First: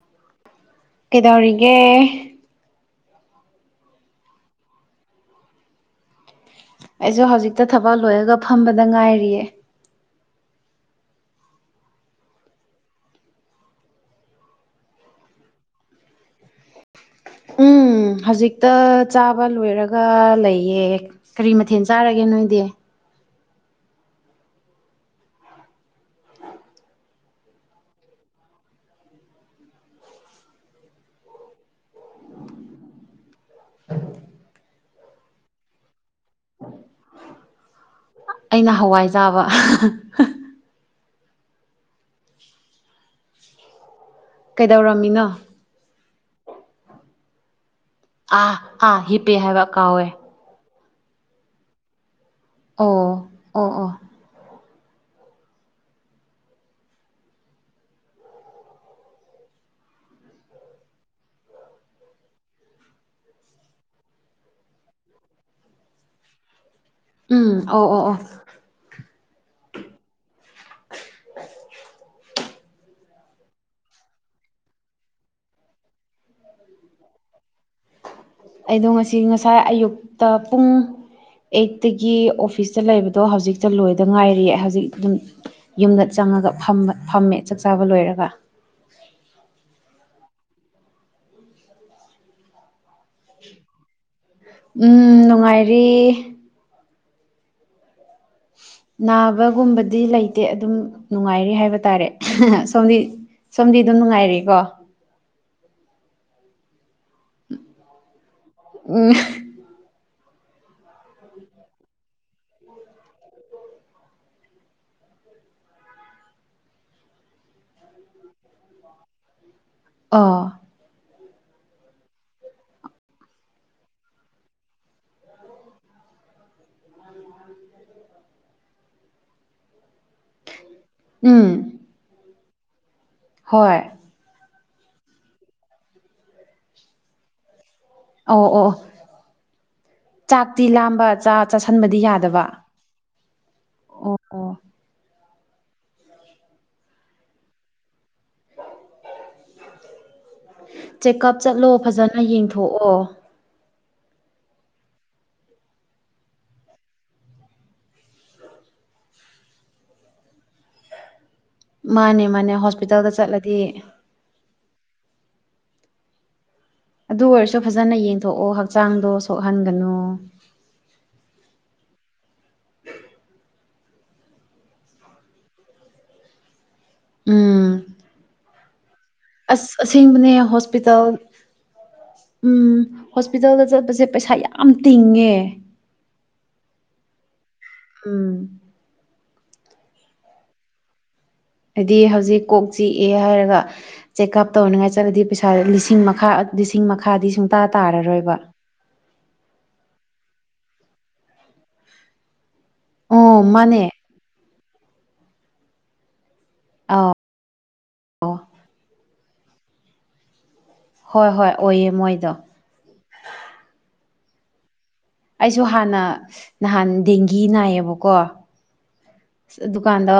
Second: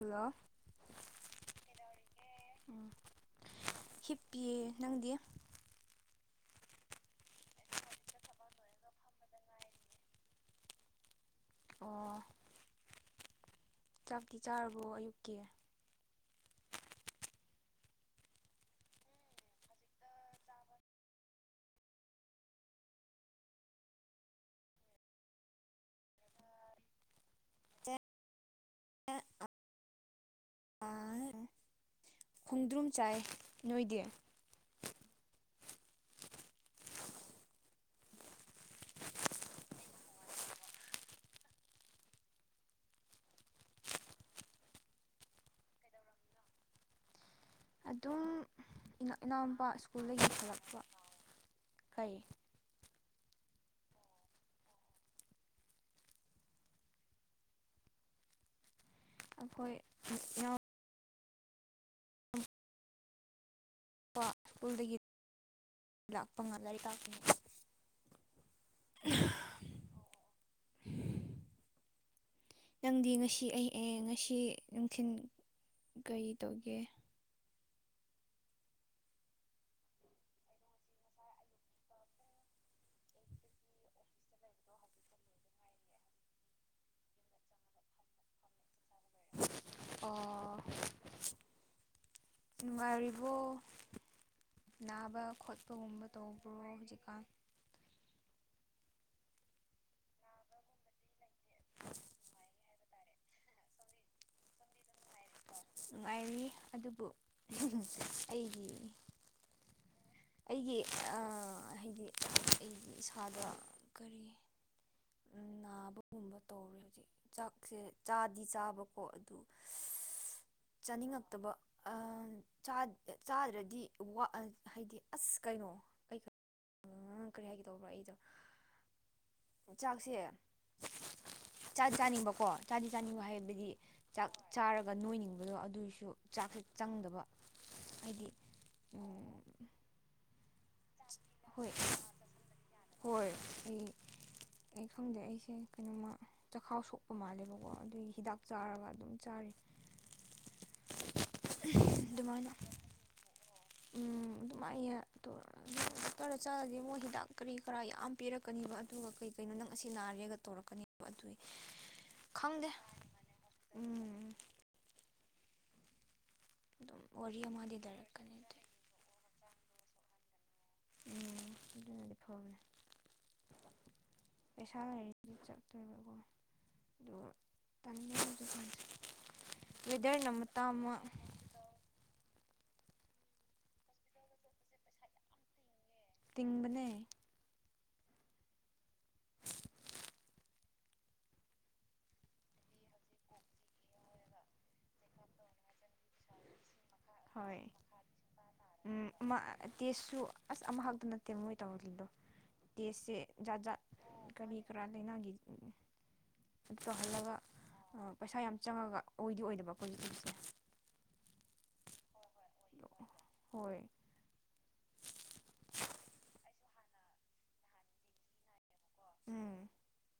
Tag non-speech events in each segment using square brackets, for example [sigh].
hello ꯀꯩꯗꯧꯔꯤꯒꯦ ꯍꯤꯞꯄꯤ ꯅꯪꯗꯤ ꯑꯩꯁꯨ ꯍꯧꯖꯤꯛꯇ ꯊꯕꯛ ꯂꯣꯏꯔꯒ ꯐꯝꯕꯗ ꯉꯥꯏꯔꯤꯌꯦ ꯑꯣ ꯆꯥꯛꯇꯤ ꯆꯥꯔꯕꯣ ꯑꯌꯨꯛꯀꯤ ꯎꯝ ꯍꯧꯖꯤꯛꯇ ꯆꯥꯕ ꯂꯣꯏꯔꯒ ꯂꯩꯌꯦ ꯀꯔꯤ ꯃꯊꯦꯜ ꯆꯥꯔꯒꯦ ꯅꯣꯏꯗꯤ ꯑ ꯈꯣꯡꯗ꯭ꯔꯨꯝ ꯆꯥꯏ ꯅꯣꯏꯗꯤ ꯑꯩꯅ ꯍꯋꯥꯏ ꯆꯥꯕ ꯀꯩꯗꯧꯔꯝꯃꯤꯅꯣ ꯑꯗꯨꯝ ꯑꯥ ꯑꯥ ꯍꯤꯞꯄꯦ ꯍꯥꯏꯕ ꯏꯅꯥꯎꯄꯥ ꯀꯥꯎꯋꯦ ꯁ꯭ꯀꯨꯜꯗꯒꯤ ꯍꯜꯂꯛꯄ ꯀꯩ ꯑꯣ ꯑꯣ ꯑꯣ ꯑꯈꯣꯏ ꯏꯅꯥꯎ ꯄꯥ ꯁ꯭ꯀꯨꯜꯗꯒꯤ ꯂꯥꯛꯄ ꯉꯜꯂꯦ ꯇꯥꯎ ꯎꯝ ꯑꯣ ꯑꯣ ꯑꯣ [inaudible] ꯅꯪꯗꯤ ꯉꯁꯤ ꯑꯩ ꯑꯦ ꯉꯁꯤ ꯅꯨꯡꯊꯜ ꯀꯔꯤ ꯇꯧꯒꯦ ꯑꯩꯗꯣ ꯉꯁꯤ ꯉꯁꯥꯏ ꯑꯌꯨꯛꯇ ꯄꯨꯡ ꯑꯩꯠꯇꯒꯤ ꯑꯣꯐꯤꯁꯇ ꯂꯩꯕꯗꯣ ꯍꯧꯖꯤꯛꯇ ꯂꯣꯏꯗ ꯉꯥꯏꯔꯤ ꯍꯧꯖꯤꯛ ꯑꯗꯨꯝ ꯌꯨꯝꯗ ꯆꯪ ꯉꯒ ꯐꯝꯕ ꯐꯝꯃꯦ ꯆꯥꯛ ꯆꯥꯕ ꯂꯣꯏꯔꯒ ꯑꯣ ꯅꯨꯡꯉꯥꯢꯔꯤ ꯕ꯭ꯔꯣ ꯅꯥꯕ ꯎꯝ ꯅꯨꯡꯉꯥꯏꯔꯤ ꯈꯣꯠꯄꯒꯨꯝꯕ ꯇꯧꯕ꯭ꯔꯣ ꯍꯧꯖꯤꯛ ꯅꯥꯕꯒꯨꯝꯕꯗꯤ ꯂꯩꯇꯦ ꯑꯗꯨꯝ ꯅꯨꯡꯉꯥꯏꯔꯦ ꯍꯥꯏꯕ ꯇꯥꯔꯦ ꯁꯣꯝꯗꯤ ꯁꯣꯝꯗꯤ ꯑꯗꯨꯝ ꯅꯨꯡꯉꯥꯏꯔꯤꯀꯣ ꯅꯨꯡꯉꯥꯏꯔꯤ ꯑꯗꯨꯕꯨ ꯑꯩꯒꯤ ꯎꯝ ꯑꯩꯒꯤ ꯑꯥ ꯍꯥꯏꯗꯤ ꯑꯩꯒꯤ ꯏꯁꯥꯗ ꯀꯔꯤ ꯅꯥꯕꯒꯨꯝꯕ ꯇꯧꯔꯦ ꯍꯧꯖꯤꯛ ꯆꯥꯛꯁꯦ ꯆꯥꯗꯤ ꯆꯥꯕꯀꯣ ꯑꯗꯨ ꯑꯣ ꯆꯥꯅꯤꯡꯉꯛꯇꯕ ꯑ ꯆꯥꯗ꯭ꯔꯗꯤ ꯋꯥ ꯍꯥꯏꯗꯤ ꯑꯁ ꯀꯩꯅꯣ ꯑꯩ ꯀꯔꯤ ꯍꯥꯏꯒꯦꯗꯧꯕ꯭ꯔꯥ ꯑꯩꯗꯣ ꯆꯥꯛꯁꯦ ꯎꯝ ꯆꯥꯗꯤ ꯆꯥꯅꯤꯡꯕꯀꯣ ꯆꯥꯗꯤ ꯆꯥꯅꯤꯡꯕ ꯍꯥꯏꯕꯗꯤ ꯍꯣꯏ ꯆꯥꯛ ꯆꯥꯔꯒ ꯅꯣꯏꯅꯤꯡꯕꯗꯣ ꯑꯗꯨꯏꯁꯨ ꯆꯥꯛꯁꯦ ꯆꯪꯗꯕ ꯍꯥꯏꯗꯤ ꯑꯣ ꯑꯣ ꯆꯥꯛ ꯥꯇꯤ ꯂꯥꯝꯕ ꯆꯥ ꯍꯣꯏ ꯆꯥꯥꯁꯟꯕꯗꯤ ꯌꯥꯗꯕ ꯍꯣꯏ ꯑꯩ ꯑꯣ ꯑꯩ ꯈꯪꯗꯦ ꯑꯩꯁꯦ ꯀꯩꯅꯣꯃ ꯆꯈꯥꯎ ꯁꯣꯛꯄ ꯃꯥꯜꯂꯦꯕꯀꯣ ꯑꯗꯨꯒꯤ ꯍꯤꯗꯥꯛ ꯆꯥꯔꯒ ꯑꯗꯨꯝ ꯆꯥꯔꯤ ꯆꯦꯛꯀꯞ ꯆꯠꯂꯣ ꯐꯖꯅ ꯌꯦꯡꯊꯣꯛꯑꯣ ꯎꯝ ꯑꯗꯨꯃꯥꯏꯅ ꯇꯧ [inaudible] ꯇꯔ ꯆꯥꯔꯗꯤ ꯃꯣꯏ ꯍꯤꯗꯥꯛ ꯀꯔꯤ ꯀꯔ ꯌꯥꯝ ꯄꯤꯔꯛꯀꯅꯤꯕ ꯑꯗꯨꯒ ꯀꯩ ꯀꯩꯅꯣ ꯅꯪ ꯑꯁꯤ ꯅꯥꯔꯦꯒ ꯇꯧꯔꯛꯀꯅꯦꯕ ꯑꯗꯨꯏ ꯃꯥꯅꯦ ꯃꯥꯅꯦ ꯍꯣꯁꯄꯤꯇꯥꯜꯗ ꯆꯠꯂꯗꯤ ꯎꯝ ꯑꯗꯨꯝ ꯑꯗꯨ ꯋꯥꯔꯤ ꯑꯣꯏꯔꯁꯨ ꯑꯃꯗꯤ ꯐꯖꯅ ꯂꯩꯔꯛꯀꯅꯤ ꯌꯦꯡꯊꯣꯛꯑꯣ ꯑꯗꯨꯏ ꯍꯛꯆꯥꯡꯗꯣ ꯁꯣꯛꯍꯟꯒꯅꯨ ꯎꯝ ꯑꯗꯨꯅꯗꯤ ꯐꯥꯕꯅꯦ ꯎꯝ [inaudible] ꯄꯩꯁꯥ ꯂꯩꯇꯦ ꯆꯠꯇꯣꯏꯕꯀꯣ ꯑꯗꯨ ꯎꯝ [unintelligible] ꯑꯁ ꯑꯁꯦꯡꯕꯅꯦ ꯑꯃ ꯍꯣꯁꯄꯤꯇꯥꯜ ꯎꯝ ꯍꯣꯁꯄꯤꯇꯥꯜꯗ ꯆꯠꯄꯁꯦ ꯄꯩꯁꯥ ꯌꯥꯝ ꯇꯤꯡꯉꯦ ꯇꯤꯡꯕꯅꯦ ꯎꯝ ꯍꯥꯏꯗꯤ ꯍꯧꯖꯤꯛ ꯀꯣꯛ ꯆꯤꯛꯑꯦ ꯍꯥꯏꯔꯒ ꯆꯦꯛꯑꯞ ꯇꯧꯅꯤꯡꯉꯥꯏ ꯆꯠꯂꯗꯤ ꯄꯩꯁꯥ ꯂꯤꯁꯤꯡ ꯃꯈꯥ ꯃꯈꯥꯗꯤ ꯁꯨꯡꯇꯥ ꯍꯣꯏ ꯇꯥꯔꯔꯣꯏꯕ ꯎꯝ ꯃ ꯇꯦꯁꯁꯨ ꯑꯁ ꯑꯃꯍꯥꯛꯇ ꯅꯠꯇꯦ ꯃꯣꯏ ꯇꯧꯍꯜꯂꯤꯗꯣ ꯇꯦꯁꯁꯦ ꯑꯣ ꯖꯥꯠ ꯃꯥꯅꯦ ꯖꯥꯠ ꯀꯔꯤ ꯀꯔꯤ ꯀꯔꯥ ꯂꯩꯏꯅꯒꯤ ꯇꯧꯍꯜꯂꯒ ꯄꯩꯁꯥ ꯌꯥꯝ ꯆꯪꯉꯒ ꯑꯣꯏꯗꯤ ꯑꯣꯏꯗꯕ ꯑꯩꯈꯣꯏꯒꯤ ꯏꯁꯦ ꯍꯣꯏ ꯍꯣꯏ ꯑꯣꯏꯌꯦ ꯃꯣꯏꯗꯣ ꯍꯣꯏ ꯑꯩꯁꯨ ꯍꯥꯟꯅ ꯅꯍꯥꯟ ꯗꯦꯡꯒꯤ ꯅꯥꯏꯌꯦꯕꯀꯣ ꯎꯝ ꯑꯗꯨꯀꯥꯟꯗ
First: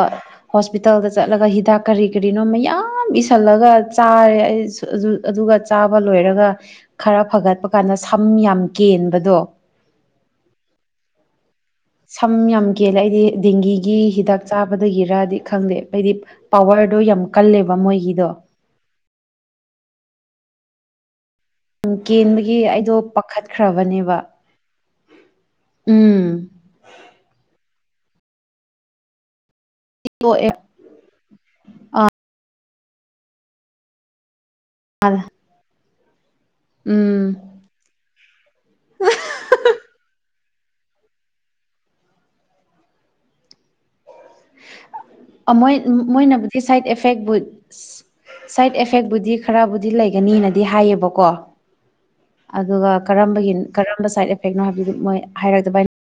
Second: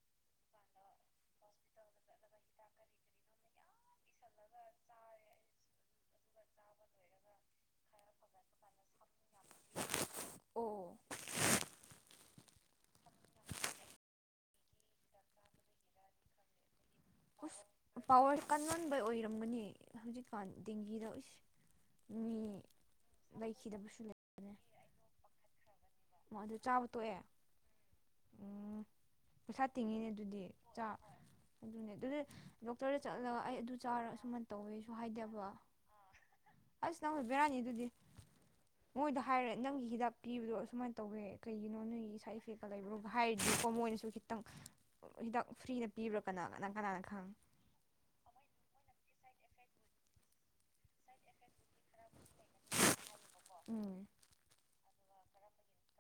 ꯍꯣꯁꯄꯤꯇꯥꯜꯗ ꯆꯠꯂꯒ ꯍꯤꯗꯥꯛ ꯀꯔꯤ ꯀꯔꯤꯅꯣ ꯃꯌꯥꯝ ꯏꯁꯤꯜꯂꯒ ꯆꯥꯔꯦ ꯑꯩ ꯑꯗꯨꯒ ꯆꯥꯕ ꯂꯣꯏꯔꯒ ꯈꯔ ꯐꯒꯠꯄ ꯀꯥꯟꯗ ꯁꯝ ꯌꯥꯝ ꯀꯦꯟꯕꯗꯣ ꯑꯣ ꯁꯝ ꯌꯥꯝ ꯀꯦꯜꯂꯦ ꯑꯩꯗꯤ ꯗꯦꯡꯒꯤꯒꯤ ꯍꯤꯗꯥꯛ ꯆꯥꯕꯗꯒꯤꯔꯗꯤ ꯈꯪꯗꯦ ꯑꯩꯗꯤ ꯄꯋꯥꯔ ꯑꯗꯣ ꯌꯥꯝ ꯀꯜꯂꯦꯕ ꯃꯣꯏꯒꯤꯗꯣ ꯃꯅꯦ ꯍꯧꯖꯤꯛꯀꯥꯟ ꯗꯦꯡꯒꯤꯗ ꯏꯁ ꯎ ꯀꯦꯟꯕꯒꯤ ꯃꯤ ꯑꯩꯗꯣ ꯂꯩꯈꯤꯗꯕꯁꯨ ꯄꯥꯈꯠꯈ꯭ꯔꯕꯅꯦꯕ ꯑꯣ ꯎꯝ ꯑꯗꯨ ꯆꯥꯕ ꯇꯣꯛꯑꯦ ꯎꯝ ꯄꯩꯁꯥ ꯇꯤꯡꯉꯤꯅꯦ ꯑꯗꯨꯗꯤ ꯇꯣꯛꯑꯦ ꯆ ꯑꯗꯨꯅꯦ ꯑꯗꯨꯗꯤ ꯗꯣꯛꯇꯔꯗ ꯆꯠꯂꯒ ꯑꯩ ꯑꯗꯨ ꯆꯥꯔ ꯁꯨꯃꯥꯏꯅ ꯇꯧꯋꯦꯁꯨ ꯍꯥꯏꯗꯕ ꯑꯁ ꯅꯪ ꯎꯝ ꯕꯤꯔꯥꯅꯤꯗꯨꯗꯤ ꯃꯣꯏꯗ ꯍꯥꯏꯔꯦ ꯅꯪꯒꯤ ꯍꯤꯗꯥꯛ ꯄꯤꯕꯗꯣ ꯑꯁꯨꯃꯥꯏꯅ ꯇꯧꯋꯦ ꯀꯩꯒꯤꯅꯣ ꯅꯣꯏꯒꯤ ꯁꯥꯏꯠ ꯏꯐꯦꯛꯀ ꯂꯩꯕ꯭ꯔꯣꯕ ꯍꯥꯏꯔꯗꯤꯀꯣ ꯃꯣꯏꯅꯁꯨ ꯈꯤ ꯃꯣꯏ ꯀꯅꯥ ꯃꯣꯏꯅꯕꯨꯗꯤ ꯀꯅꯥ ꯁꯥꯏꯠ ꯀꯅꯥꯅ ꯑꯦꯐꯦꯛ ꯈꯪ ꯁꯥꯏꯠ ꯑꯦꯐꯦꯛꯕꯨꯗꯤ ꯗꯤ ꯈꯔꯕꯨꯗꯤ ꯂꯩꯒꯅꯤꯅꯗꯤ ꯍꯥꯏꯌꯦꯕꯀꯣ ꯑꯗꯨꯒ ꯀꯔꯝꯕꯒꯤ ꯎꯝ ꯀꯔꯝꯕ ꯁꯥꯏꯠ ꯏꯐꯦꯛꯅꯣ ꯍꯥꯏꯕꯗꯨꯗꯤ ꯃꯣꯏ ꯍꯥꯏꯔꯛꯇꯕꯩꯅꯦ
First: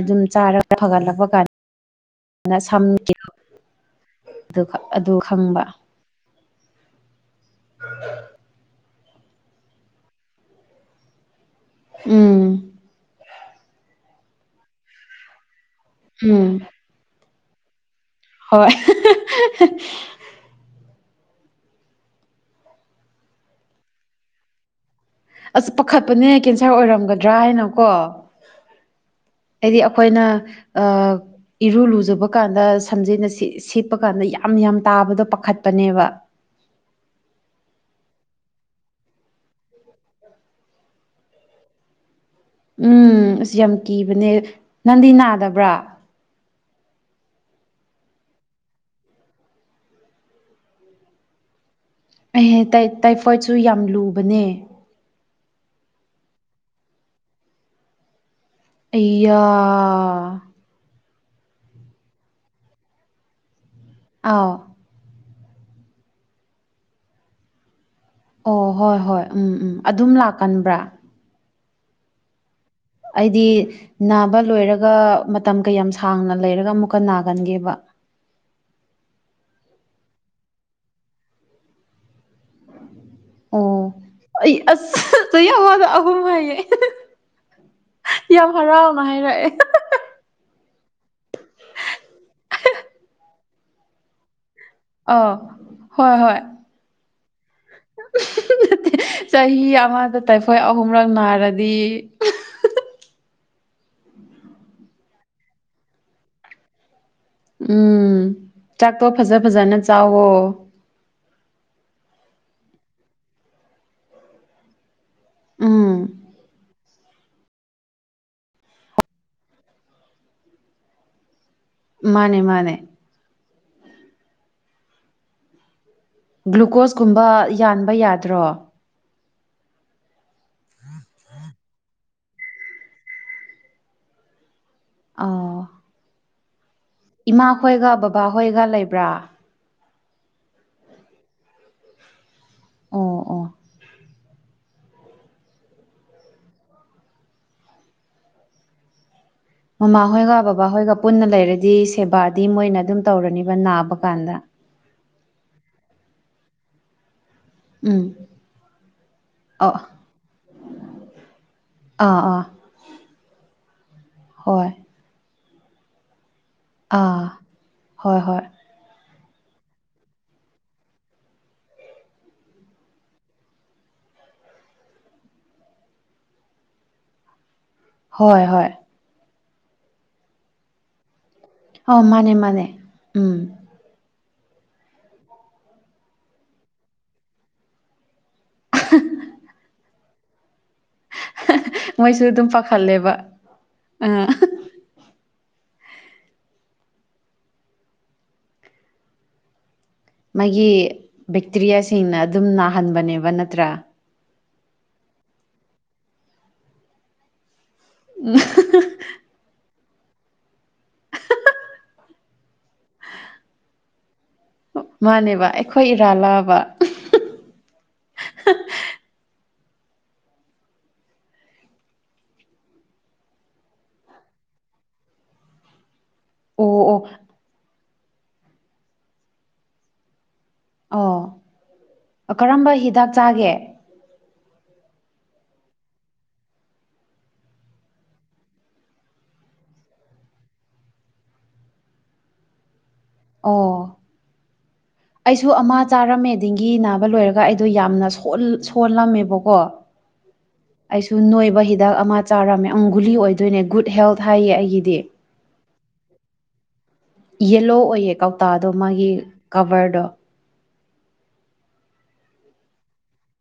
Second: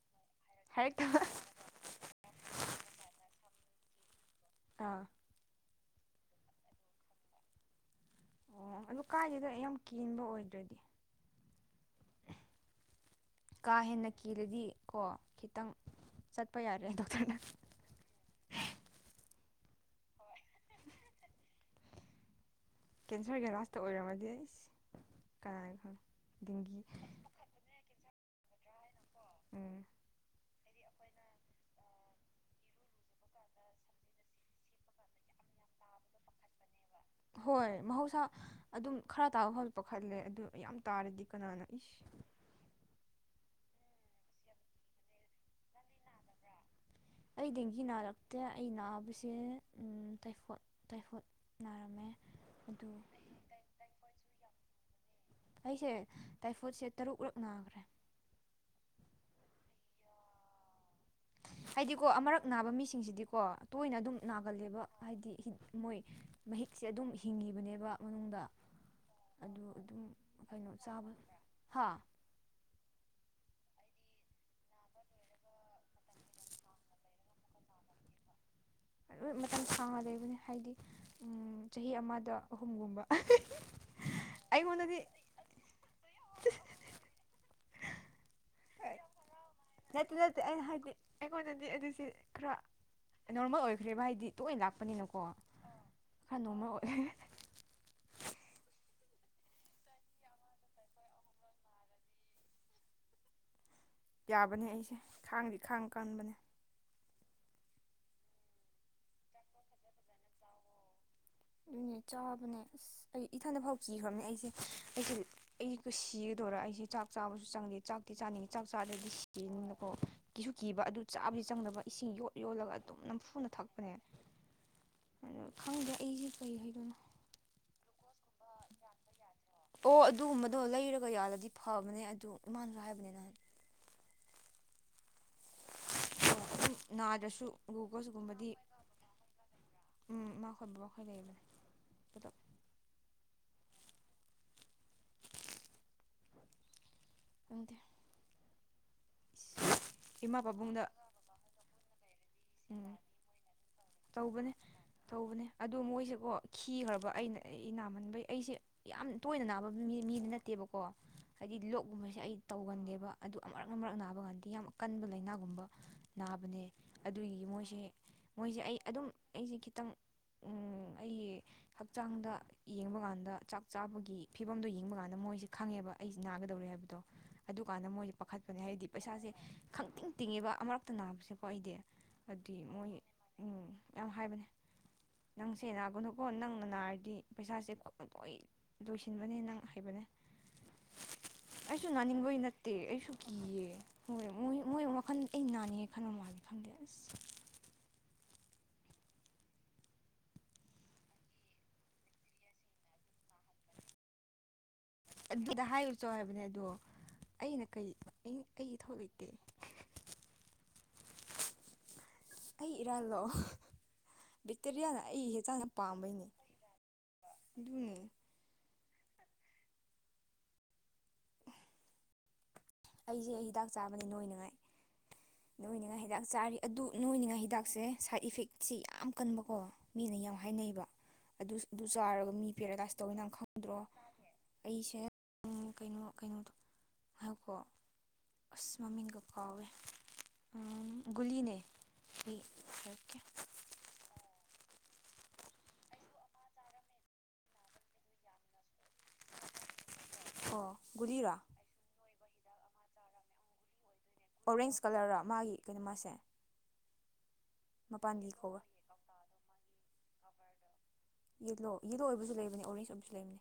ꯑꯗꯨꯝ ꯆꯥꯔꯒ ꯍꯥꯏꯔꯛꯇꯕ ꯐꯒꯠꯂꯛꯄ ꯀꯥꯟ ꯑꯗꯨꯅ ꯁꯝ ꯑꯗꯨ ꯑꯥ ꯑꯗꯨ ꯈꯪꯕ ꯑ [inaudible] ꯑꯣ ꯑꯗꯨ ꯀꯥꯏꯗꯦꯗ ꯌꯥꯝ ꯀꯦꯟꯕ ꯑꯣꯏꯗ꯭ꯔꯗꯤ ꯎꯝ ꯀꯥ ꯍꯦꯟꯅ ꯀꯦꯜꯂꯗꯤ ꯀꯣ ꯈꯤꯇꯪ ꯎꯝ ꯆꯠꯄ ꯌꯥꯔꯦ ꯗꯣꯛꯇꯔꯗ ꯍꯣꯏ ꯀꯦꯟꯁꯔꯒꯤ ꯂꯥꯁꯇ ꯑꯣꯏꯔꯝꯃꯗꯤ ꯑꯁ ꯑꯁ ꯄꯥꯈꯠꯄꯅꯦ ꯀꯦꯟꯁꯔ ꯑꯣꯏꯔꯝꯒꯗ꯭ꯔꯥ ꯍꯥꯏꯅ ꯀꯣ ꯑꯩꯗꯤ ꯎꯝ ꯑꯩꯈꯣꯏꯅ ꯑ ꯏꯔꯨ ꯂꯨꯖꯕ ꯀꯥꯟꯗ ꯁꯝꯖꯦꯅ ꯁꯦꯠꯄ ꯀꯥꯟꯗ ꯌꯥꯝ ꯌꯥꯝ ꯇꯥꯕꯗꯣ ꯄꯥꯈꯠꯄꯅꯦꯕ [unintelligible] ꯍꯣꯏ ꯃꯍꯧꯁꯥ ꯑꯗꯨꯝ ꯈꯔ ꯇꯥꯕ ꯐꯄ ꯈꯜꯂꯦ ꯑꯗꯨ ꯌꯥꯝ ꯇꯥꯔꯗꯤ ꯀꯅꯥꯅ ꯏꯁ ꯎꯝ ꯑꯁ ꯌꯥꯝ ꯀꯤꯕꯅꯦ ꯅꯪꯗꯤ ꯅꯥꯗꯕ꯭ꯔꯥ ꯑꯩ ꯗꯦꯡꯒꯤ ꯅꯥꯔꯛꯇꯦ ꯑꯩ ꯅꯥꯕꯁꯦ ꯎꯝ ꯇꯥꯏꯐꯣꯠ ꯇꯥꯏꯐꯣꯠ ꯅꯥꯔꯝꯃꯦ ꯑꯩ ꯇꯥꯏ ꯑꯗꯨ ꯇꯥꯏꯐꯣꯠꯁꯨ ꯌꯥꯝ ꯂꯨꯕꯅꯦ ꯑꯩꯁꯦ ꯇꯥꯏꯐꯣꯏꯠꯁꯦ ꯇꯔꯨꯛꯔꯛ ꯅꯥꯒ꯭ꯔꯦ ꯑꯩꯌꯥ ꯑꯩꯗꯤꯀꯣ ꯑꯃꯔꯛ ꯅꯥꯕ ꯃꯤꯁꯤꯡꯁꯤꯗꯤꯀꯣ ꯇꯣꯏꯅ ꯑꯗꯨꯝ ꯑꯥꯎ ꯅꯥꯒꯜꯂꯦꯕ ꯍꯥꯏꯗꯤ ꯃꯣꯏ ꯃꯍꯤꯛꯁꯦ ꯑꯗꯨꯝ ꯍꯤꯡꯉꯤꯕꯅꯦꯕ ꯃꯅꯨꯡꯗ ꯑꯣ ꯍꯣꯏ ꯍꯣꯏ ꯎꯝ ꯑꯗꯨ ꯎꯝ ꯑꯗꯨꯝ ꯂꯥꯛꯀꯟꯕ꯭ꯔꯥ ꯍꯥꯥ ꯑꯩꯗꯤ ꯅꯥꯕ ꯂꯣꯏꯔꯒ ꯃꯇꯝ ꯀꯌꯥꯝ ꯁꯥꯡꯅ ꯂꯩꯔꯒ ꯑꯃꯨꯛꯀ ꯅꯥꯒꯟꯒꯦꯕ [inaudible] [unintelligible] ꯃꯇꯝ ꯁꯥꯡꯅ ꯂꯩꯕꯅꯦ ꯍꯥꯏꯗꯤ ꯎꯝ ꯆꯍꯤ ꯑꯃꯗ ꯑꯍꯨꯝꯒꯨꯝꯕ ꯑꯣ ꯑꯩ ꯑꯁ ꯑꯩꯉꯣꯟꯗꯗꯤ ꯆꯍꯤ ꯑꯃꯗ ꯑꯍꯨꯝ ꯍꯥꯢꯌꯦ ꯌꯥꯝ ꯍꯔꯥꯎꯅ ꯍꯥꯏꯔꯛꯑꯦ ꯅꯠꯇꯦ ꯅꯠꯇꯦ ꯑꯩꯅ ꯍꯥꯏꯗꯤ ꯑꯩꯉꯣꯟꯗꯗꯤ ꯑꯗꯨꯁꯤ ꯈꯔ ꯅꯣꯔꯃꯦꯜ ꯑꯣꯏ ꯈꯔꯦꯕ ꯍꯥꯢꯗꯤ ꯑ ꯍꯣꯏ ꯍꯣꯏ ꯅꯣꯔꯃꯦꯜ ꯑꯣꯏ ꯆꯍꯤ ꯑꯃꯗ ꯇꯥꯏꯐꯣꯏ ꯑꯍꯨꯝꯔꯛ ꯅꯥꯔꯗꯤ ꯌꯥꯕꯅꯦ ꯑꯩꯁꯦ ꯈꯥꯡꯗꯤ ꯈꯥꯡ ꯀꯟꯕꯅꯦ ꯎꯝ ꯆꯥꯛꯇꯣ ꯐꯖ ꯐꯖꯅ ꯆꯥꯎꯋꯣ ꯎꯝ ꯆꯥꯕꯅꯦ ꯑꯁ ꯑꯩ ꯏꯊꯟꯗ ꯐꯥꯎ ꯀꯤꯈ꯭ꯔꯝꯅꯦ ꯑꯩꯁꯦ ꯑꯩꯁꯦ ꯑꯩꯒ ꯎꯝ ꯁꯤꯒꯗꯧꯔꯥ ꯑꯩꯁ ꯆꯥꯛ ꯆꯥꯕꯁꯨ ꯆꯪꯗꯦ ꯆꯥꯛꯇꯤ ꯆꯥꯅꯤꯡꯉꯤ ꯆꯥꯛ ꯆꯥꯗ꯭ꯔꯗꯤ ꯁꯤꯅꯤꯅꯀꯣ ꯀꯤꯁꯨ ꯀꯤꯕ ꯑꯗꯨ ꯆꯥꯕ ꯆꯪꯗꯕ ꯏꯁꯤꯡ ꯌꯣꯠ ꯃꯥꯅꯦ ꯌꯣꯠꯂꯒ ꯃꯥꯅꯦ ꯑꯗꯨꯝ ꯅꯝꯐꯨꯅ ꯊꯛꯄꯅꯦ ꯑꯗꯨ ꯈꯪꯗꯦ ꯑꯩ ꯒ꯭ꯂꯨꯀꯣꯁꯀꯨꯝꯕ ꯌꯥꯟꯕ ꯌꯥꯗ꯭ꯔꯣ ꯑꯣ ꯑꯗꯨꯒꯨꯝꯕꯗꯣ ꯂꯩꯔꯒ ꯌꯥꯜꯂꯗꯤ ꯐꯕꯅꯦ ꯑꯗꯨ ꯏꯃꯥꯅꯁꯨ ꯍꯥꯏꯕꯅꯤ ꯅꯍꯥꯟ ꯑ ꯑꯣ ꯑꯗꯨꯝ ꯅꯥꯗ꯭ꯔꯁꯨ ꯏꯃꯥ ꯈꯣꯏꯒ ꯒ꯭ꯂꯨꯀꯣꯁꯒꯨꯝꯕꯗꯤ ꯕꯕꯥꯍꯣꯏꯒ ꯂꯩꯕ꯭ꯔꯥ ꯎꯝ ꯏꯃꯥꯈꯣꯏ ꯕꯕꯥꯈꯣꯏ ꯂꯩꯕꯅꯦ ꯑꯗꯣ [inaudible] ꯅꯪꯗꯤ ꯃꯃꯥꯍꯣꯏꯒ ꯕꯕꯥꯍꯣꯏꯒ ꯄꯨꯟꯅ ꯂꯩꯔꯗꯤ ꯁꯦꯕꯥꯗꯤ ꯃꯣꯏꯅ ꯎꯝ ꯑꯗꯨꯝ ꯇꯧꯔꯅꯤꯕ ꯅꯥꯕ ꯀꯥꯟꯗ ꯇꯧꯕꯅꯦ ꯇꯧꯕꯅꯦ ꯑꯗꯨ ꯃꯣꯏꯁꯦꯀꯣ ꯈꯤꯈ꯭ꯔꯕ ꯑꯩꯅ ꯑꯩ ꯎꯝ ꯅꯥꯝꯃꯟꯕꯩ ꯑꯩꯁꯦ ꯌꯥꯝ ꯇꯣꯏꯅ ꯅꯥꯕ ꯑ ꯃꯤ ꯃꯤꯗꯤ ꯅꯠꯇꯦꯕꯀꯣ ꯍꯥꯏꯗꯤ ꯂꯣꯛꯒꯨꯝꯕꯁꯦ ꯑꯥ ꯑꯩ ꯑꯥ ꯇꯧꯒꯟꯗꯦꯕ ꯑꯗꯨ ꯑꯃꯔꯛ ꯑꯃꯔꯛ ꯅꯥꯕ ꯀꯥꯟꯗ ꯌꯥꯝ ꯍꯣꯏ ꯀꯟꯕ ꯂꯩꯅꯥꯒꯨꯝꯕ ꯅꯥꯕꯅꯦ ꯑꯥ ꯑꯗꯨꯒꯤ ꯃꯣꯏꯁꯦ ꯍꯣꯏ ꯍꯣꯏ ꯃꯣꯏꯁꯦ ꯑꯩ ꯑꯗꯨꯝ ꯑꯩꯁꯦ ꯈꯤꯇꯪ ꯎꯝ ꯑꯩ ꯍꯛꯆꯥꯡꯗ ꯌꯦꯡꯕ ꯀꯥꯟꯗ ꯆꯥꯛ ꯆꯥꯕꯒꯤ ꯐꯤꯕꯝꯗꯣ ꯌꯦꯡꯕ ꯀꯥꯟꯗ ꯃ ꯃꯣꯏꯁꯦ ꯈꯪꯉꯦꯕ ꯑꯩꯁ ꯅꯥꯒꯗꯧꯔꯦ ꯍꯥꯏꯕꯗꯣ ꯑꯗꯨꯀꯥꯟꯗ ꯃꯣꯏꯁꯦ ꯍꯣꯏ ꯄꯥꯈꯠꯄꯅꯦ ꯍꯣꯏ ꯍꯥꯏꯗꯤ ꯄꯩꯁꯥꯁꯦ ꯈꯪꯇꯤꯡ ꯇꯤꯡꯉꯦꯕ ꯑꯃꯔꯛꯇ ꯅꯥꯕꯁꯦ ꯍꯣꯏꯗꯤ ꯑꯧ ꯃꯥꯅꯦ ꯑꯗꯤ ꯃꯥꯅꯦ ꯃꯣꯏ ꯎꯝ ꯌꯥꯝ ꯍꯥꯏꯕꯅꯦ ꯅꯪꯁꯦ ꯅꯥꯒꯅꯨꯀꯣ ꯅꯪꯅ ꯅꯥꯔꯗꯤ ꯄꯩꯁꯥꯁꯦ [unintelligible] ꯂꯣꯏ ꯂꯣꯏꯁꯤꯟꯕꯅꯦ ꯅꯪ ꯍꯩꯕꯅꯦ ꯑꯩꯁꯨ ꯃꯣꯏꯁꯨ ꯅꯥꯅꯤꯡꯕꯩ ꯑꯗꯨꯝ ꯅꯠꯇꯦ ꯑꯩꯁꯨ ꯄꯥꯈꯠꯂꯦꯕ ꯀꯤꯌꯦ ꯍꯣꯏ ꯑ ꯃꯣꯏ ꯃꯣꯏ ꯋꯈꯟ ꯑꯩ ꯅꯥꯅꯤꯉꯦ ꯈꯟꯕ ꯃꯥꯜꯂꯦ ꯈꯪꯗꯦ ꯑ꯭ꯁ ꯃꯥꯒꯤ ꯕꯦꯛꯇ꯭ꯔꯤꯌꯥꯁꯤꯡꯅ ꯑꯗꯨꯝ ꯅꯥꯍꯟꯕꯅꯦꯕ ꯅꯠꯇ꯭ꯔꯥ ꯑꯗꯨꯗ ꯍꯥꯏꯔꯨꯆꯣ ꯍꯥꯏꯕꯅꯦ ꯑꯗꯣ ꯑꯩꯅ ꯀꯩ ꯑꯩ ꯑꯩꯒꯤ ꯊꯧ ꯂꯩꯇꯦ [unintelligible] ꯑꯩ ꯏꯔꯥꯜꯂꯣ ꯃꯥꯅꯦꯕ ꯑꯩꯈꯣꯏ ꯏꯔꯥꯜꯂꯥꯑꯕ ꯑꯗꯨꯅꯦ ꯑꯩꯁꯦ ꯍꯤꯗꯥꯛ ꯆꯥꯕꯅꯦ ꯅꯣꯏꯅꯉꯥꯏ ꯅꯣꯏꯅꯉꯥꯏ ꯍꯥꯏ ꯍꯤꯗꯥꯛ ꯆꯥꯔꯤ ꯑꯗꯨ ꯑꯣ ꯅꯣꯏꯅꯤꯅ ꯍꯤꯗꯥꯛꯁꯦ ꯁꯥꯏꯠ ꯏꯐꯦꯛꯁꯤ ꯌꯥꯝ ꯀꯟꯕꯀꯣ ꯃꯤꯅ ꯍꯥꯏꯅꯩꯕ ꯑꯣ ꯑꯗꯨ ꯑꯗꯨ ꯆꯥꯔꯒ ꯑꯣ ꯃꯤ ꯀꯔꯝꯕ ꯄꯦꯔꯗꯥꯥꯏꯁ ꯇꯧꯋꯦ ꯍꯤꯗꯥꯛ ꯅꯪ ꯆꯥꯒꯦ ꯈꯪꯗ꯭ꯔꯣ ꯑꯩꯁꯦ ꯀꯩꯅꯣ ꯀꯩꯅꯣꯗꯣ ꯍꯥꯏꯀꯣ ꯑꯁ ꯃꯃꯤꯡꯒꯥ ꯀꯥꯎꯋꯦ ꯑꯥ ꯒꯨꯂꯤꯅꯦꯑꯩ ꯍꯥꯏꯔꯛꯀꯦ ꯑꯣ ꯑꯩꯁꯨ ꯑꯃ ꯆꯥꯔꯝꯃꯦ ꯗꯦꯡꯒꯤ ꯅꯥꯕ ꯂꯣꯏꯔꯒ ꯑꯩꯗꯣ ꯌꯥꯝꯅ ꯁꯣꯟ ꯁꯣꯜꯂꯝꯃꯦꯕꯀꯣ ꯑꯣ ꯑꯩꯁꯨ ꯒꯨꯂꯤꯔꯥ ꯅꯣꯏꯕ ꯍꯤꯗꯥꯛ ꯑꯃ ꯆꯥꯔꯝꯃꯦ ꯑꯪ ꯒꯨꯂꯤ ꯑꯣꯏꯗꯣꯏꯅꯦ ꯒꯨꯗ ꯍꯦꯜꯠ ꯍꯥꯏꯌꯦ ꯑꯣꯔꯦꯟꯖ ꯑꯩꯒꯤꯗꯤ ꯀꯂꯔ ꯃꯥꯒꯤ ꯀꯩꯅꯣ ꯃꯥꯁꯦ ꯌꯦꯂꯣ ꯑꯣꯏꯌꯦ ꯃꯄꯥꯟꯒꯤ ꯀꯣꯕꯔ ꯀꯧꯇꯥꯗꯣ ꯃꯥꯒꯤ ꯀꯕꯔꯗꯣ ꯌꯦꯂꯣ ꯌꯦꯂꯣ ꯑꯣꯏꯕꯁꯨ ꯂꯩꯕꯅꯦ ꯑꯣꯔꯦꯟꯖ ꯑꯣꯏꯕꯁꯨ ꯂꯩꯕꯅꯦ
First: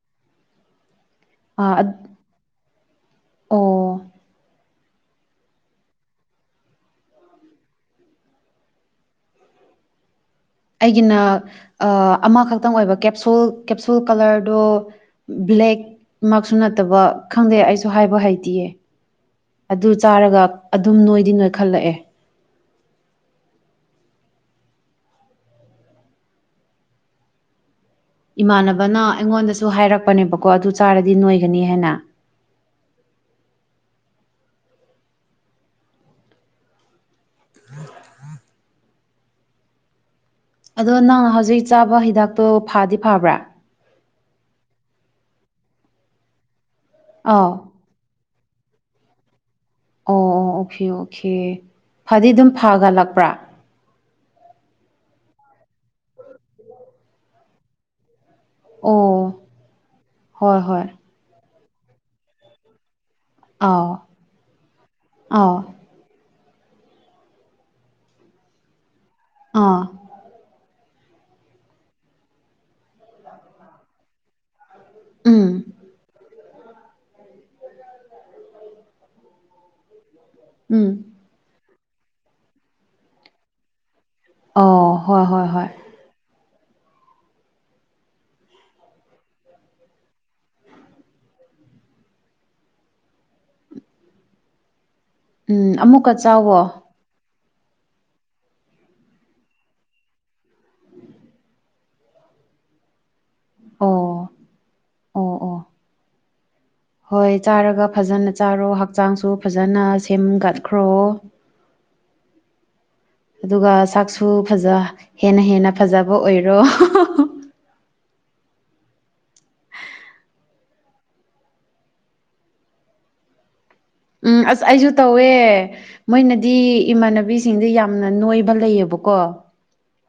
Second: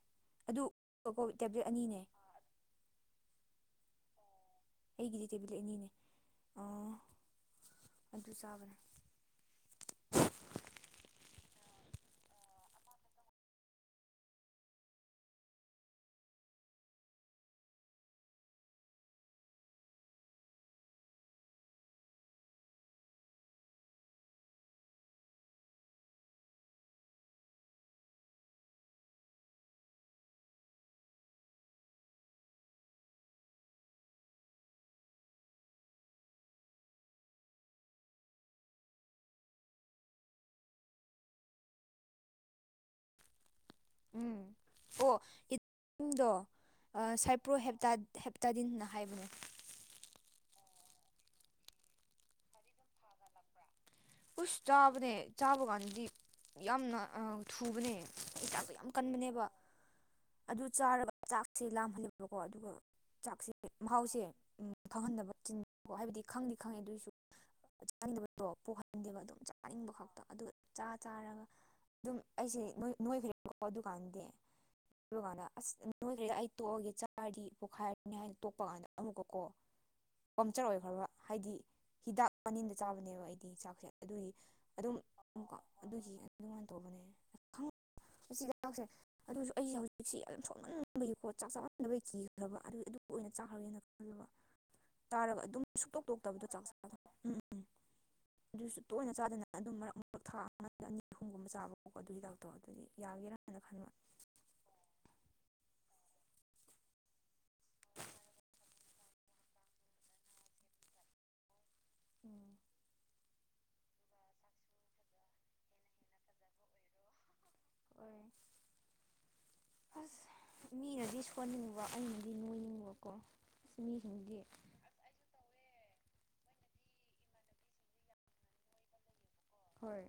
ꯑꯗꯨ ꯀꯣ ꯇꯦꯕꯂꯦꯠ ꯑꯥ ꯑꯅꯤꯅꯦ ꯑꯣ ꯑꯩꯒꯤꯗꯤ ꯇꯦꯕꯂꯦꯠ ꯑꯅꯤꯅꯦ ꯑꯥ ꯑꯗꯨ ꯆꯥꯕꯅꯦ [inaudible] ꯑꯩꯒꯤꯅ ꯑꯥ ꯑꯃꯈꯛꯇꯪ ꯑꯣꯏꯕ ꯀꯦꯞꯁꯨꯜ ꯀꯦꯞꯁꯨꯜ ꯀꯂꯔꯗꯣ ꯕꯂꯦꯛꯃꯛꯁꯨ ꯅꯠꯇꯕ ꯈꯪꯗꯦ ꯑꯩꯁꯨ ꯍꯥꯏꯕ ꯍꯩꯇꯤꯌꯦ ꯑꯗꯨ ꯆꯥꯔꯒ ꯑꯗꯨꯝ ꯅꯣꯏꯗꯤ ꯅꯣꯏ ꯈꯠꯂꯛꯑꯦ ꯏꯃꯥꯟꯅꯕꯅ ꯑꯩꯉꯣꯟꯗꯁꯨ ꯍꯥꯏꯔꯛꯄꯅꯦꯕꯀꯣ ꯑꯗꯨ ꯆꯥꯔꯗꯤ ꯅꯣꯏꯒꯅꯤ ꯍꯥꯏꯅ [inaudible] [inaudible] ꯑꯗꯣ ꯅꯪ ꯍꯧꯖꯤꯛ ꯆꯥꯕ ꯍꯤꯗꯥꯛꯇꯣ ꯐꯥꯗꯤ ꯐꯕ꯭ꯔꯥ ꯎꯝ ꯑꯣ ꯏꯝꯗꯣ ꯑꯥꯎ ꯁꯥꯏꯄ꯭ꯔꯣ ꯍꯦꯞꯇꯥ ꯍꯦꯞꯇꯥꯗꯤꯟꯅ ꯍꯥꯏꯕꯅꯦ ꯑꯣ ꯑꯣ ꯑꯣꯀꯦ ꯑꯣꯀꯦ ꯐꯗꯤ ꯑꯗꯨꯝ ꯐꯒꯠꯂꯛꯄ꯭ꯔꯥ ꯎꯁ ꯆꯥꯕꯅꯦ ꯆꯥꯕ ꯀꯥꯟꯗꯗꯤ ꯌꯥꯝꯅ ꯑꯥ ꯊꯨꯕꯅꯦ ꯍꯤꯗꯥꯛ ꯇꯣ ꯌꯥꯝ ꯑꯣ ꯀꯟꯕꯅꯦꯕ ꯍꯣꯏ ꯑꯗꯨ ꯍꯣꯏ ꯆꯥꯔꯒ ꯆꯥꯛꯁꯦ ꯂꯥꯝꯍꯜꯂꯦꯕꯀꯣ ꯑꯗꯨꯒ ꯆꯥꯛꯁꯦ ꯑꯥꯎ ꯃꯍꯥꯎꯁꯦ ꯐꯪꯍꯟꯗꯕ ꯑꯥꯎ ꯆꯤꯟ ꯍꯥꯏꯕꯗꯤ ꯈꯪꯗꯤ ꯈꯪꯉꯦ ꯑꯗꯨꯑꯣꯏꯁꯨ ꯆꯥꯅꯤꯡꯗꯕꯗꯣ ꯄꯣꯛꯍꯟꯗꯦꯕꯥ ꯑꯗꯨꯝ ꯑꯥ ꯆꯥꯅꯤꯡꯕ ꯈꯛꯇ ꯑꯗꯨ ꯆꯥ ꯆꯥꯔꯒ ꯑꯗꯨꯝ ꯑꯩꯁꯦ ꯅꯣꯏꯈ꯭ꯔꯦꯕꯀꯣ ꯗꯨꯀꯥꯟꯗꯗꯤ ꯑꯗꯨ ꯀꯥꯟꯗ ꯎꯝ ꯑꯁ ꯅꯣꯏꯗ꯭ꯔꯗꯤ ꯑꯩ ꯇꯣꯛꯑꯒꯦ ꯆꯥꯔꯗꯤ ꯄꯣꯛꯈꯥꯏꯔꯅꯤ ꯍꯥꯏꯅ ꯇꯣꯛꯄ ꯀꯥꯟꯗ ꯑꯃꯨꯛꯀ ꯀꯣ ꯎꯝ ꯄꯝꯆꯔ ꯑꯣꯏꯈ꯭ꯔꯕ ꯍꯥꯏꯗꯤ ꯍꯤꯗꯥꯛ ꯃꯅꯤꯡꯗ ꯆꯥꯕꯅꯦꯕ ꯑꯩꯗꯤ ꯆꯥꯛ ꯑꯣ ꯍꯣꯏ ꯍꯣꯏ ꯍꯣꯏ ꯑꯗꯨꯒꯤ ꯑꯗꯨꯃꯥꯏꯅ ꯇꯧꯕꯅꯦ ꯑꯗꯨꯁꯨ ꯑꯩꯁꯦ ꯍꯧꯖꯤꯛꯁꯤ ꯌꯥꯝ ꯁꯣꯜꯃꯅꯥꯕꯒꯤ ꯀꯣ ꯆꯥꯛ ꯆꯝꯟꯗꯕꯩ ꯀꯤꯈ꯭ꯔꯕ ꯑꯗꯨꯏ ꯑꯗꯨꯝ ꯑꯗꯨ ꯑꯣꯏꯅ ꯆꯥꯈ꯭ꯔꯒꯦꯅ ꯈꯜꯂꯕ [inaudible] ꯇꯥꯔꯒ ꯑꯗꯨꯝ ꯎꯝ ꯁꯨꯛꯇꯣꯛ ꯑꯃꯨꯛꯀ ꯇꯣꯛꯇꯕꯗꯣ ꯆꯥꯛ ꯆ ꯆꯥꯎꯋꯣ ꯎꯝ ꯑꯗꯨꯁꯨ ꯇꯣꯏꯅ ꯆꯥꯗꯅꯅ ꯑꯗꯨꯝ ꯃꯔꯛ ꯃꯔꯛ ꯊꯥ ꯑꯃ ꯑꯅꯤ ꯑꯍꯨꯝꯒꯨꯝꯕ ꯆꯥꯕꯣꯀ ꯑꯗꯨꯒꯤ ꯗꯥꯛꯇꯔ ꯑꯗꯨꯗꯤ ꯌꯥꯒꯦꯔꯥ [inaudible] ꯑꯣ ꯑꯣ ꯑꯣ ꯍꯣꯏ ꯆꯥꯔꯒ ꯐꯖꯅ ꯆꯥꯔꯣ ꯍꯛꯆꯥꯡꯁꯨ ꯐꯖꯅ ꯁꯦꯝꯒꯠꯈ꯭ꯔꯣ [inaudible] [inaudible] ꯑꯗꯨꯒ ꯆꯛꯁꯨ ꯐꯖ ꯍꯦꯟꯅ ꯍꯦꯟꯅ ꯐꯖꯕ ꯑꯣꯏꯔꯣ [inaudible] ꯍꯣꯏ ꯑꯁ ꯃꯤꯅꯗꯤ ꯁꯣꯟꯅꯤꯡꯕ ꯑꯩꯅꯗꯤ ꯅꯣꯏꯅꯤꯡꯕꯀꯣ ꯑꯁ ꯃꯤꯁꯤꯡꯗꯤ ꯎꯝ ꯑꯁ ꯑꯩꯖꯨ ꯇꯧꯋꯦ ꯃꯣꯏꯅꯗꯤ ꯏꯃꯥꯟꯅꯕꯤꯁꯤꯡꯗꯤ ꯌꯥꯝꯅ ꯅꯣꯏꯕ ꯂꯩꯑꯕꯀꯣ ꯍꯣꯏ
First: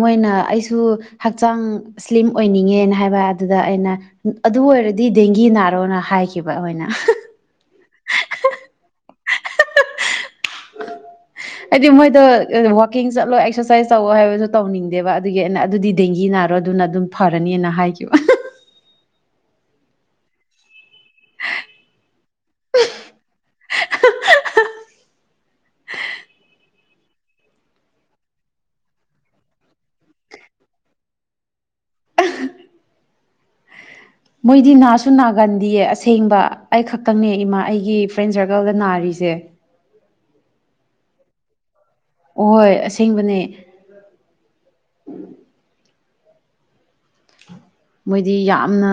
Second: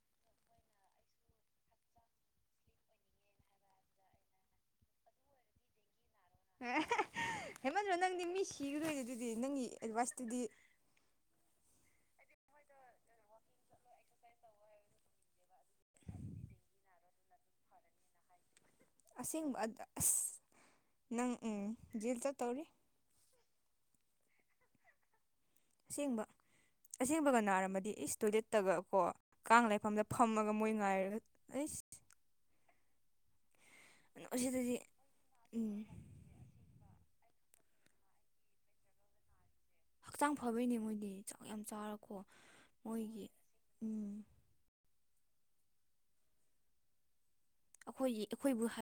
ꯃꯣꯏꯅ ꯑꯩꯁꯨ ꯍꯛꯆꯥꯡ ꯁ꯭ꯂꯤꯝ ꯑꯣꯏꯅꯤꯡꯉꯦꯅ ꯍꯥꯏꯕ ꯑꯗꯨꯗ ꯑꯩꯅ ꯑꯗꯨ ꯑꯣꯏꯔꯗꯤ ꯗꯦꯡꯒꯤ ꯅꯥꯔꯣꯅ ꯍꯥꯏ [unintelligible] ꯍꯦꯃꯟꯗ꯭ꯔꯣ ꯅꯪꯗꯤ ꯃꯤ ꯁꯤꯒꯗꯨꯏꯅꯤ ꯑꯗꯨꯗꯤ ꯅꯪꯒꯤ ꯑꯦꯗꯚꯥꯏꯁꯇꯨꯗꯤ ꯍꯥꯏꯗꯤ ꯃꯣꯏꯗ ꯋꯥꯋꯥꯛꯀꯤꯡ ꯆꯠꯂꯣ ꯑꯦꯛꯁꯔꯁꯥꯏꯁ ꯇꯧꯋꯣ ꯍꯥꯏꯕꯗꯣ ꯇꯧꯅꯤꯡꯗꯦꯕ ꯑꯗꯨꯒꯤ ꯑꯩꯅ ꯑꯗꯨꯗꯤ ꯗꯦꯡꯒꯤ ꯅꯥꯔꯣ ꯑꯗꯨꯝ ꯑꯗꯨꯅ ꯑꯗꯨꯝ ꯐꯔꯅꯤꯅ ꯍꯥꯏꯈꯤꯕ ꯑꯁꯦꯡꯕ ꯑꯁ ꯅꯪ ꯎꯪ ꯖꯦꯜ ꯆꯠꯇꯧꯔꯤ ꯑꯁꯦꯡꯕ ꯑꯁꯦꯡꯕꯒ ꯅꯥꯔꯝꯃꯗꯤ ꯏꯁ ꯇꯣꯏꯂꯦꯠꯇꯒ ꯀꯣ ꯀꯥꯡ ꯂꯩꯐꯝꯗ ꯐꯝꯃꯒ ꯃꯣꯏ ꯉꯥꯏꯔꯒ ꯑꯩ ꯑ [unintelligible] ꯀꯩꯅꯣ ꯃꯣꯏꯗꯤ ꯁꯤꯗꯗꯤ ꯅꯥꯁꯨ ꯎꯝ ꯅꯥꯒꯟꯗꯤꯌꯦ ꯑꯁꯦꯡꯕ ꯑꯩꯈꯛ ꯇꯅꯧ ꯏꯃꯥ ꯑꯩꯒꯤ ꯐ꯭ꯔꯦꯟ ꯁꯔꯀꯜꯗ ꯅꯥꯔꯤꯁꯦ ꯍꯛꯆꯥꯡ ꯐꯕꯩꯅꯦ ꯃꯣꯏꯗꯤ ꯆꯥꯛ ꯌꯥꯝ ꯆꯥꯔꯀꯣ ꯑꯣꯍꯣꯏ ꯃꯣꯏꯒꯤ ꯑꯁꯦꯡꯕꯅꯦ ꯎꯝ ꯑꯩꯈꯣꯏꯒꯤ ꯃꯣꯏꯗꯤ ꯑꯩꯈꯣꯏꯕꯨ ꯌꯥꯝꯅ